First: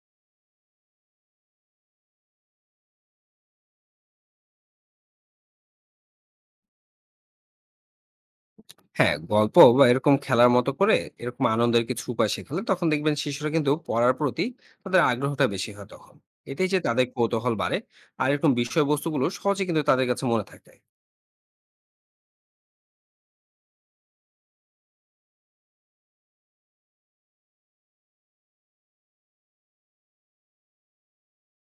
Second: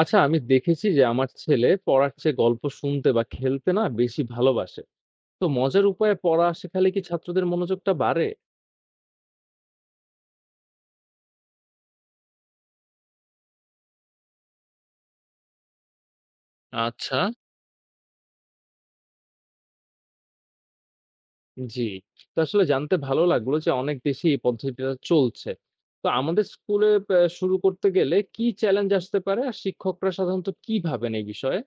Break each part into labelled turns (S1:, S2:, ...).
S1: আচ্ছা, আমি দেখেছি যে আমার ছেলে পড়ার চেয়ে গল্প শুনতে বা খেলতে না বেশি ভালোবাসে। তো মজার উপায়ে পড়া শেখালে কি ছাত্রদের মনোযোগটা বাড়ে?
S2: হ্যাঁ, গল্প বা এরকম খেলার মতো করে এরকম আনন্দের কিছু উপায় শেখালে তখন দেখবেন শিশুরা কিন্তু পড়ার প্রতি তাদের আগ্রহটা বেশি হয় তখন। এটাই যে তাদের
S1: আচ্ছা।
S2: কৌতূহল বাড়ে আর এরকম বিষয়বস্তুগুলো সহজে কিন্তু তাদের কাছে মনে থাকে।
S1: জি। তো আসলে জানতে ভালো লাগলো যে অনেক দেশে এই পদ্ধতিটা চলছে। তো আমাদের স্কুলে শুরু করতে গেলে কি চ্যালেঞ্জ আসতে পারে আর শিক্ষকরা সাধারণত কি ভাবেন এই বিষয়ে?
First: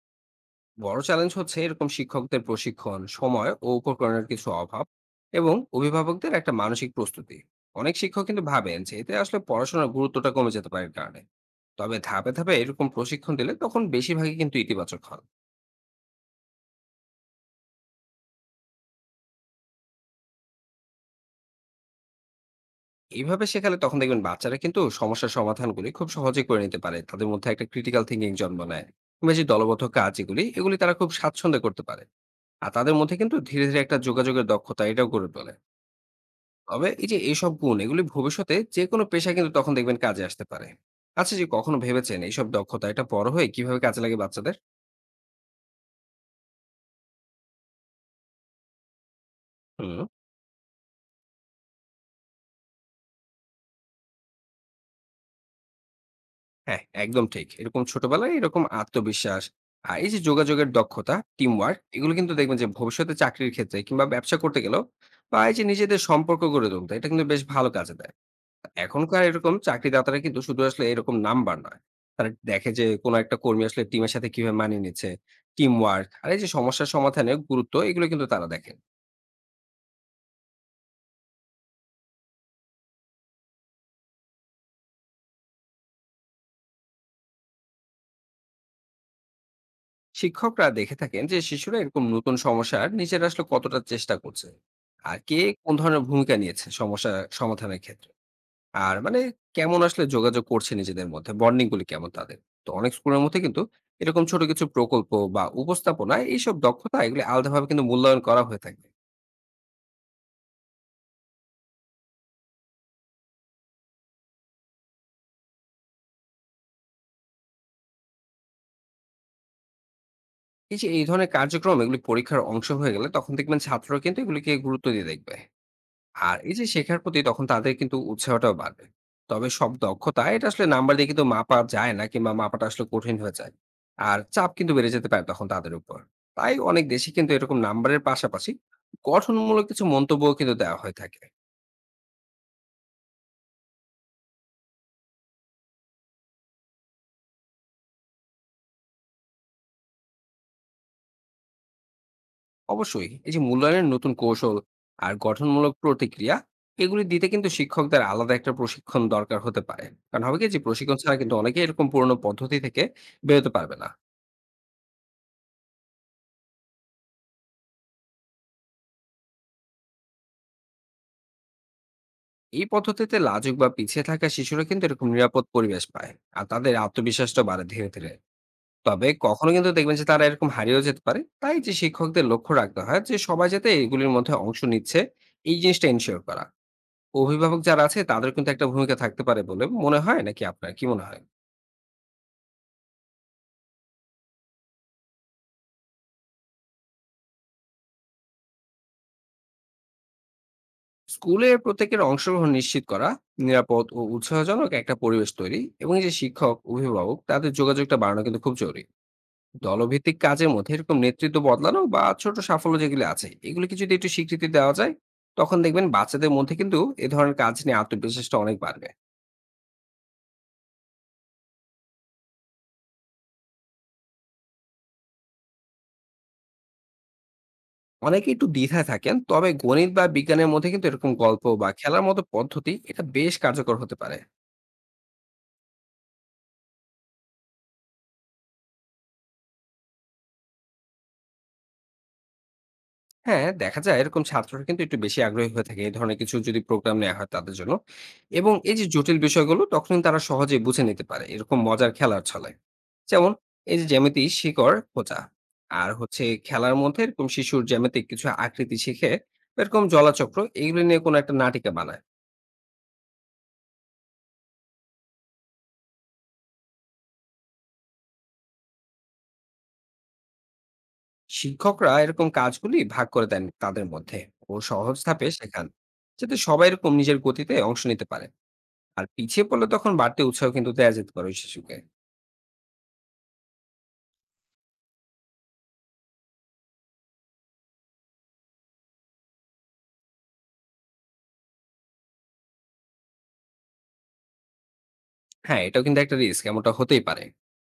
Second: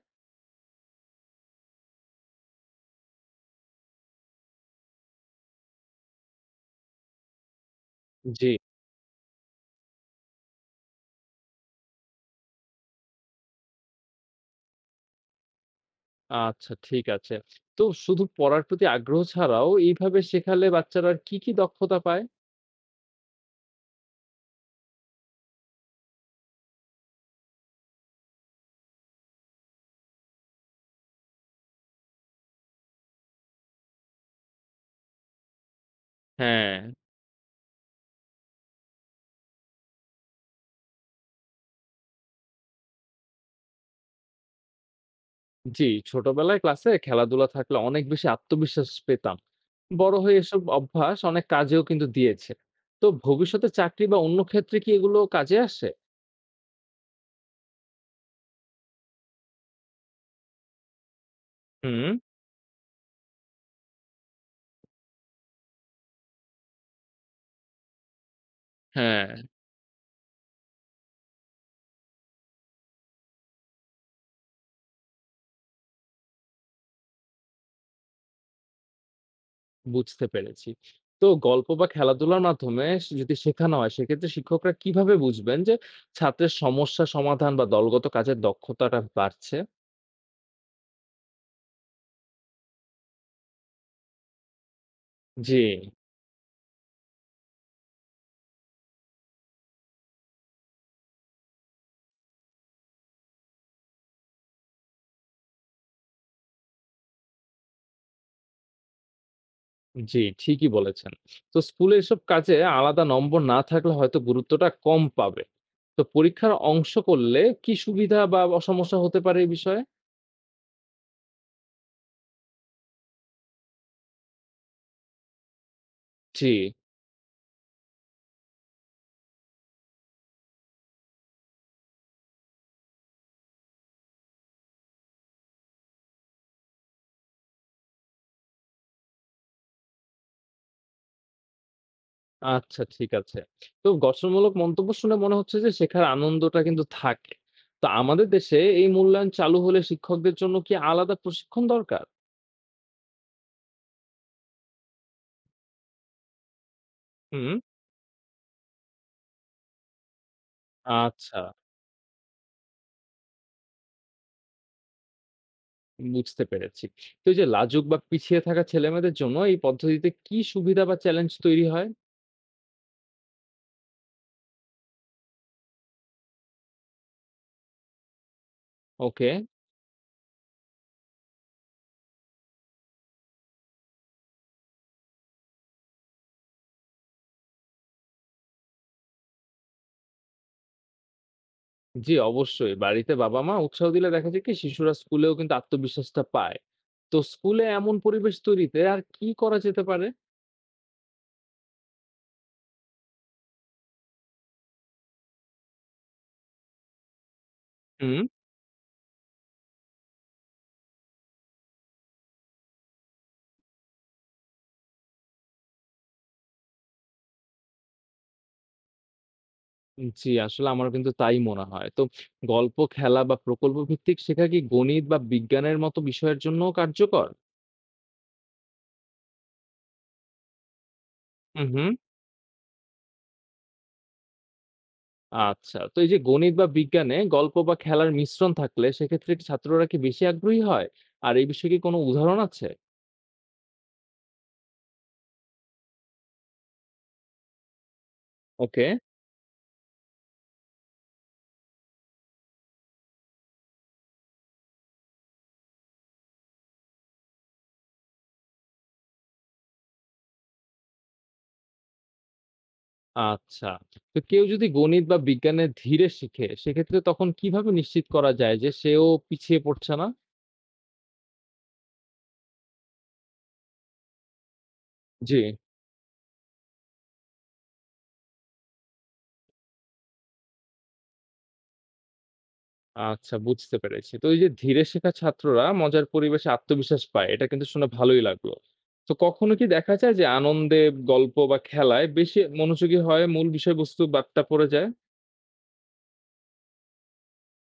S2: বড় চ্যালেঞ্জ হচ্ছে এরকম শিক্ষকদের প্রশিক্ষণ, সময় ও উপকরণের কিছু অভাব এবং অভিভাবকদের একটা মানসিক প্রস্তুতি। অনেক শিক্ষক কিন্তু
S1: জি।
S2: ভাবেন যে এতে আসলে পড়াশোনার গুরুত্বটা কমে যেতে পারে এর কারণে। তবে ধাপে ধাপে এরকম প্রশিক্ষণ দিলে তখন বেশিরভাগই কিন্তু ইতিবাচক হয়।
S1: আচ্ছা, ঠিক আছে। তো শুধু পড়ার প্রতি আগ্রহ ছাড়াও এইভাবে শেখালে বাচ্চারা আর কি কি দক্ষতা পায়?
S2: এইভাবে শেখালে তখন দেখবেন বাচ্চারা কিন্তু সমস্যার সমাধানগুলি খুব সহজে করে নিতে পারে, তাদের মধ্যে একটা ক্রিটিক্যাল থিঙ্কিং জন্ম নেয় কিংবা যে দলবদ্ধ কাজ এগুলি এগুলি তারা খুব স্বাচ্ছন্দ্যে করতে পারে। আর তাদের মধ্যে কিন্তু ধীরে ধীরে একটা যোগাযোগের দক্ষতা এটাও গড়ে তোলে।
S1: হ্যাঁ।
S2: তবে এই যে এইসব গুণ, এগুলি ভবিষ্যতে যে কোনো পেশা কিন্তু তখন দেখবেন কাজে আসতে পারে। আচ্ছা, যে কখনো ভেবেছেন এইসব দক্ষতা এটা বড় হয়ে কিভাবে কাজে লাগে বাচ্চাদের?
S1: জি, ছোটবেলায় ক্লাসে খেলাধুলা থাকলে অনেক বেশি আত্মবিশ্বাস পেতাম।
S2: হুম।
S1: বড় হয়ে এসব অভ্যাস অনেক কাজেও কিন্তু দিয়েছে। তো ভবিষ্যতে চাকরি বা অন্য ক্ষেত্রে কি এগুলো কাজে আসে?
S2: হ্যাঁ, একদম ঠিক। এরকম ছোটবেলায় এরকম আত্মবিশ্বাস, এই যে যোগাযোগের দক্ষতা, টিম ওয়ার্ক,
S1: হুম।
S2: এগুলো কিন্তু দেখবেন যে ভবিষ্যতে চাকরির ক্ষেত্রে কিংবা ব্যবসা করতে গেলেও বা এই যে নিজেদের সম্পর্ক গড়ে তুলতে এটা কিন্তু বেশ ভালো কাজে দেয়। এখনকার
S1: হ্যাঁ।
S2: এরকম চাকরিদাতারা কিন্তু শুধু আসলে এরকম নাম্বার নয়। তারা দেখে যে কোন একটা কর্মী আসলে টিমের সাথে কিভাবে মানিয়ে নিচ্ছে, টিম ওয়ার্ক আর এই যে সমস্যার সমাধানের গুরুত্ব, এগুলো কিন্তু তারা দেখেন।
S1: বুঝতে পেরেছি। তো গল্প বা খেলাধুলার মাধ্যমে যদি শেখানো হয় সেক্ষেত্রে শিক্ষকরা কিভাবে বুঝবেন যে ছাত্রের সমস্যা সমাধান বা দলগত কাজের দক্ষতাটা বাড়ছে?
S2: শিক্ষকরা দেখে থাকেন যে শিশুরা এরকম নতুন সমস্যার নিজেরা আসলে কতটা চেষ্টা করছে আর কে
S1: জি।
S2: কোন ধরনের ভূমিকা নিয়েছে সমস্যা সমাধানের ক্ষেত্রে, আর মানে কেমন আসলে যোগাযোগ করছে, নিজেদের মধ্যে বন্ডিং গুলি কেমন তাদের। তো অনেক স্কুলের মধ্যে কিন্তু এরকম ছোট কিছু প্রকল্প বা উপস্থাপনা, এইসব দক্ষতা এগুলি আলাদাভাবে কিন্তু মূল্যায়ন করা হয়ে থাকে।
S1: জি, ঠিকই বলেছেন। তো স্কুলে এসব কাজে আলাদা নম্বর না থাকলে হয়তো গুরুত্বটা কম পাবে। তো পরীক্ষার অংশ করলে কি সুবিধা বা সমস্যা হতে পারে এই বিষয়ে?
S2: এই যে এই ধরনের কার্যক্রম এগুলি পরীক্ষার অংশ হয়ে গেলে তখন দেখবেন ছাত্ররা কিন্তু এগুলিকে গুরুত্ব দিয়ে দেখবে আর
S1: জি,
S2: এই যে শেখার প্রতি তখন তাদের কিন্তু উৎসাহটাও বাড়বে। তবে সব দক্ষতা এটা আসলে নাম্বার দিয়ে কিন্তু মাপা যায় না, কিংবা মাপাটা আসলে কঠিন হয়ে যায়। আর চাপ কিন্তু বেড়ে যেতে পারে তখন তাদের উপর। তাই অনেক দেশে কিন্তু এরকম নাম্বারের পাশাপাশি গঠনমূলক কিছু মন্তব্যও কিন্তু দেওয়া হয়ে থাকে।
S1: আচ্ছা, ঠিক আছে। তো গঠনমূলক মন্তব্য শুনে মনে হচ্ছে যে শেখার আনন্দটা কিন্তু থাকে। তো আমাদের দেশে এই মূল্যায়ন চালু হলে শিক্ষকদের জন্য কি আলাদা প্রশিক্ষণ দরকার?
S2: অবশ্যই এই যে মূল্যায়নের নতুন কৌশল আর গঠনমূলক প্রতিক্রিয়া এগুলি দিতে কিন্তু
S1: হুম।
S2: শিক্ষকদের আলাদা একটা প্রশিক্ষণ দরকার হতে পারে। কারণ হবে কি যে প্রশিক্ষণ ছাড়া কিন্তু
S1: আচ্ছা,
S2: অনেকে এরকম পুরনো পদ্ধতি থেকে বেরোতে পারবে না।
S1: বুঝতে পেরেছি। তো এই যে লাজুক বা পিছিয়ে থাকা ছেলেমেয়েদের জন্য এই পদ্ধতিতে কি সুবিধা বা চ্যালেঞ্জ তৈরি হয়?
S2: এই পদ্ধতিতে লাজুক বা পিছিয়ে থাকা শিশুরা কিন্তু এরকম নিরাপদ পরিবেশ পায় আর তাদের আত্মবিশ্বাসটা বাড়ে ধীরে ধীরে। তবে
S1: ওকে।
S2: কখনো কিন্তু দেখবেন যে তারা এরকম হারিয়েও যেতে পারে, তাই যে শিক্ষকদের লক্ষ্য রাখতে হয় যে সবাই যাতে এগুলির মধ্যে অংশ নিচ্ছে, এই জিনিসটা এনশিওর করা। অভিভাবক যারা আছে তাদের কিন্তু একটা ভূমিকা থাকতে পারে বলে মনে হয়, নাকি আপনার কি মনে হয়?
S1: জি, অবশ্যই। বাড়িতে বাবা-মা উৎসাহ দিলে দেখা যায় কি শিশুরা স্কুলেও কিন্তু আত্মবিশ্বাসটা পায়। তো স্কুলে এমন পরিবেশ তৈরিতে আর কি করা যেতে পারে?
S2: স্কুলে প্রত্যেকের অংশগ্রহণ নিশ্চিত করা, নিরাপদ ও উৎসাহজনক একটা পরিবেশ তৈরি, এবং এই যে শিক্ষক অভিভাবক তাদের যোগাযোগটা বাড়ানো
S1: হুম।
S2: কিন্তু খুব জরুরি। দলভিত্তিক কাজের মধ্যে এরকম নেতৃত্ব বদলানো বা ছোট সাফল্য যেগুলো আছে এগুলোকে যদি একটু স্বীকৃতি দেওয়া যায়, তখন দেখবেন বাচ্চাদের মধ্যে কিন্তু এ ধরনের কাজ নিয়ে আত্মবিশ্বাসটা অনেক বাড়বে।
S1: জি, আসলে আমারও কিন্তু তাই মনে হয়। তো গল্প, খেলা বা প্রকল্প ভিত্তিক শেখা কি গণিত বা বিজ্ঞানের মতো বিষয়ের জন্যও কার্যকর?
S2: অনেকে একটু দ্বিধায় থাকেন, তবে গণিত বা বিজ্ঞানের মধ্যে কিন্তু এরকম গল্প বা
S1: হুম।
S2: খেলার মতো পদ্ধতি এটা বেশ কার্যকর হতে পারে।
S1: আচ্ছা। তো এই যে গণিত বা বিজ্ঞানে গল্প বা খেলার মিশ্রণ থাকলে সেক্ষেত্রে কি ছাত্ররা কি বেশি আগ্রহী হয়? আর এই বিষয়ে কি কোনো উদাহরণ আছে?
S2: হ্যাঁ, দেখা যায় এরকম ছাত্ররা কিন্তু একটু বেশি আগ্রহী হয়ে থাকে এই ধরনের কিছু যদি প্রোগ্রাম নেওয়া হয় তাদের জন্য। এবং এই যে
S1: ওকে।
S2: জটিল বিষয়গুলো তখন কিন্তু তারা সহজেই বুঝে নিতে পারে এরকম মজার খেলার ছলে। যেমন এই যে জ্যামিতি শিকড় খোঁজা আর হচ্ছে খেলার মধ্যে এরকম শিশুর জ্যামিতিক কিছু আকৃতি শিখে এরকম জলাচক্র এগুলো নিয়ে কোনো একটা নাটিকা বানায়।
S1: আচ্ছা। তো কেউ যদি গণিত বা বিজ্ঞানে ধীরে শিখে, সেক্ষেত্রে তখন কিভাবে নিশ্চিত করা যায় যে সেও পিছিয়ে পড়ছে না?
S2: শিক্ষকরা এরকম কাজগুলি ভাগ করে দেন তাদের মধ্যে ও সহজ ধাপে
S1: জি।
S2: শেখান, যাতে সবাই এরকম নিজের গতিতে অংশ নিতে পারে। আর পিছিয়ে পড়লে তখন বাড়তি উৎসাহ কিন্তু দেয়া যেতে পারে ওই শিশুকে।
S1: আচ্ছা, বুঝতে পেরেছি। তো এই যে ধীরে শেখা ছাত্ররা মজার পরিবেশে আত্মবিশ্বাস পায়, এটা কিন্তু শুনে ভালোই লাগলো। তো কখনো কি দেখা যায় যে আনন্দে, গল্প বা খেলায় বেশি মনোযোগী হয়, মূল বিষয়বস্তু বাদটা পড়ে যায়?
S2: হ্যাঁ, এটাও কিন্তু একটা রিস্ক, এমনটা হতেই পারে।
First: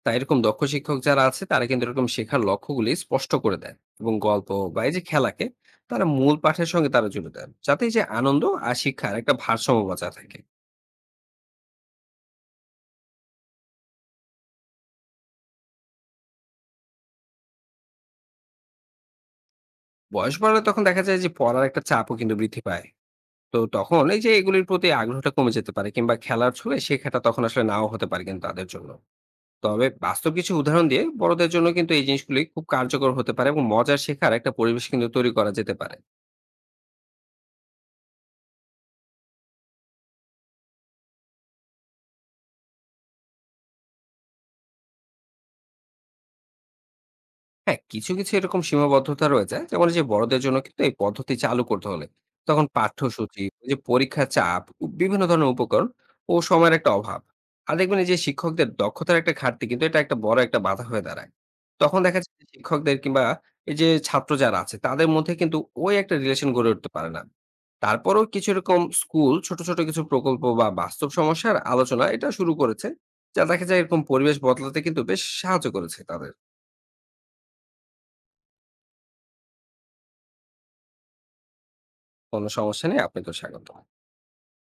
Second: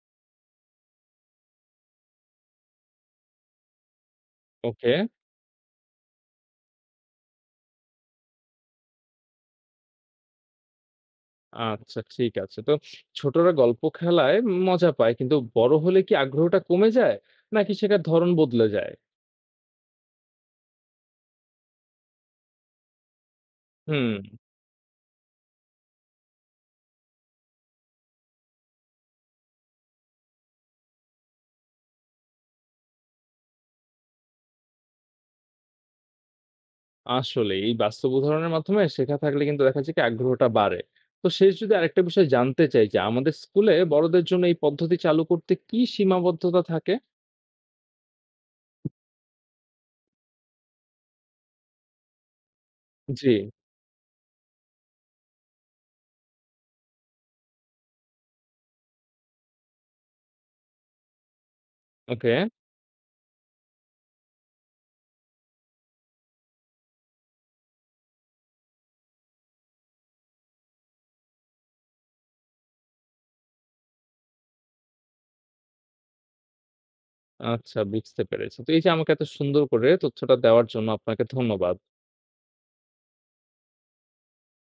S2: তাই এরকম দক্ষ শিক্ষক যারা আছে তারা কিন্তু এরকম শেখার লক্ষ্যগুলি স্পষ্ট করে দেন এবং গল্প বা এই
S1: ওকে,
S2: যে খেলাকে তারা মূল পাঠের সঙ্গে জুড়ে দেন, যাতে এই যে আনন্দ আর শিক্ষার একটা ভারসাম্য বজায় থাকে।
S1: আচ্ছা, ঠিক আছে। তো ছোটরা গল্প খেলায় মজা পায়, কিন্তু বড় হলে কি আগ্রহটা কমে যায়? নাকি শেখার ধরন বদলে যায়?
S2: বয়স বাড়লে তখন দেখা যায় যে পড়ার একটা চাপও কিন্তু বৃদ্ধি পায়। তো তখন
S1: হুম।
S2: এই যে এগুলির প্রতি আগ্রহটা কমে যেতে পারে কিংবা খেলার ছলে শেখাটা তখন আসলে নাও হতে পারে কিন্তু তাদের জন্য। তবে বাস্তব কিছু উদাহরণ দিয়ে বড়দের জন্য কিন্তু এই জিনিসগুলি খুব কার্যকর হতে পারে এবং মজার শেখার একটা পরিবেশ কিন্তু তৈরি করা যেতে পারে।
S1: আসলেই এই বাস্তব উদাহরণের মাধ্যমে শেখা থাকলে কিন্তু দেখা যায় কি আগ্রহটা বাড়ে। তো শেষ যদি আরেকটা বিষয় জানতে চাই যে আমাদের স্কুলে বড়দের জন্য এই পদ্ধতি চালু করতে কি সীমাবদ্ধতা থাকে?
S2: হ্যাঁ, কিছু এরকম সীমাবদ্ধতা রয়েছে। যেমন এই যে বড়দের জন্য কিন্তু এই পদ্ধতি চালু করতে হলে তখন
S1: জি,
S2: পাঠ্যসূচি, ওই যে পরীক্ষার চাপ, ও বিভিন্ন ধরনের উপকরণ ও সময়ের একটা অভাব। আর দেখবেন এই যে শিক্ষকদের দক্ষতার একটা ঘাটতি কিন্তু এটা একটা বড় একটা বাধা হয়ে দাঁড়ায়। তখন দেখা যায়
S1: ওকে।
S2: যে শিক্ষকদের কিংবা এই যে ছাত্র যারা আছে তাদের মধ্যে কিন্তু ওই একটা রিলেশন গড়ে উঠতে পারে না। তারপরেও কিছু এরকম স্কুল ছোট ছোট কিছু প্রকল্প বা বাস্তব সমস্যার আলোচনা এটা শুরু করেছে, যা দেখা যায় এরকম পরিবেশ বদলাতে কিন্তু বেশ সাহায্য করেছে তাদের।
S1: আচ্ছা, বুঝতে পেরেছি। তো এই যে আমাকে এত সুন্দর করে তথ্যটা দেওয়ার জন্য আপনাকে ধন্যবাদ।
S2: কোনো সমস্যা নেই। আপনাকেও স্বাগতম।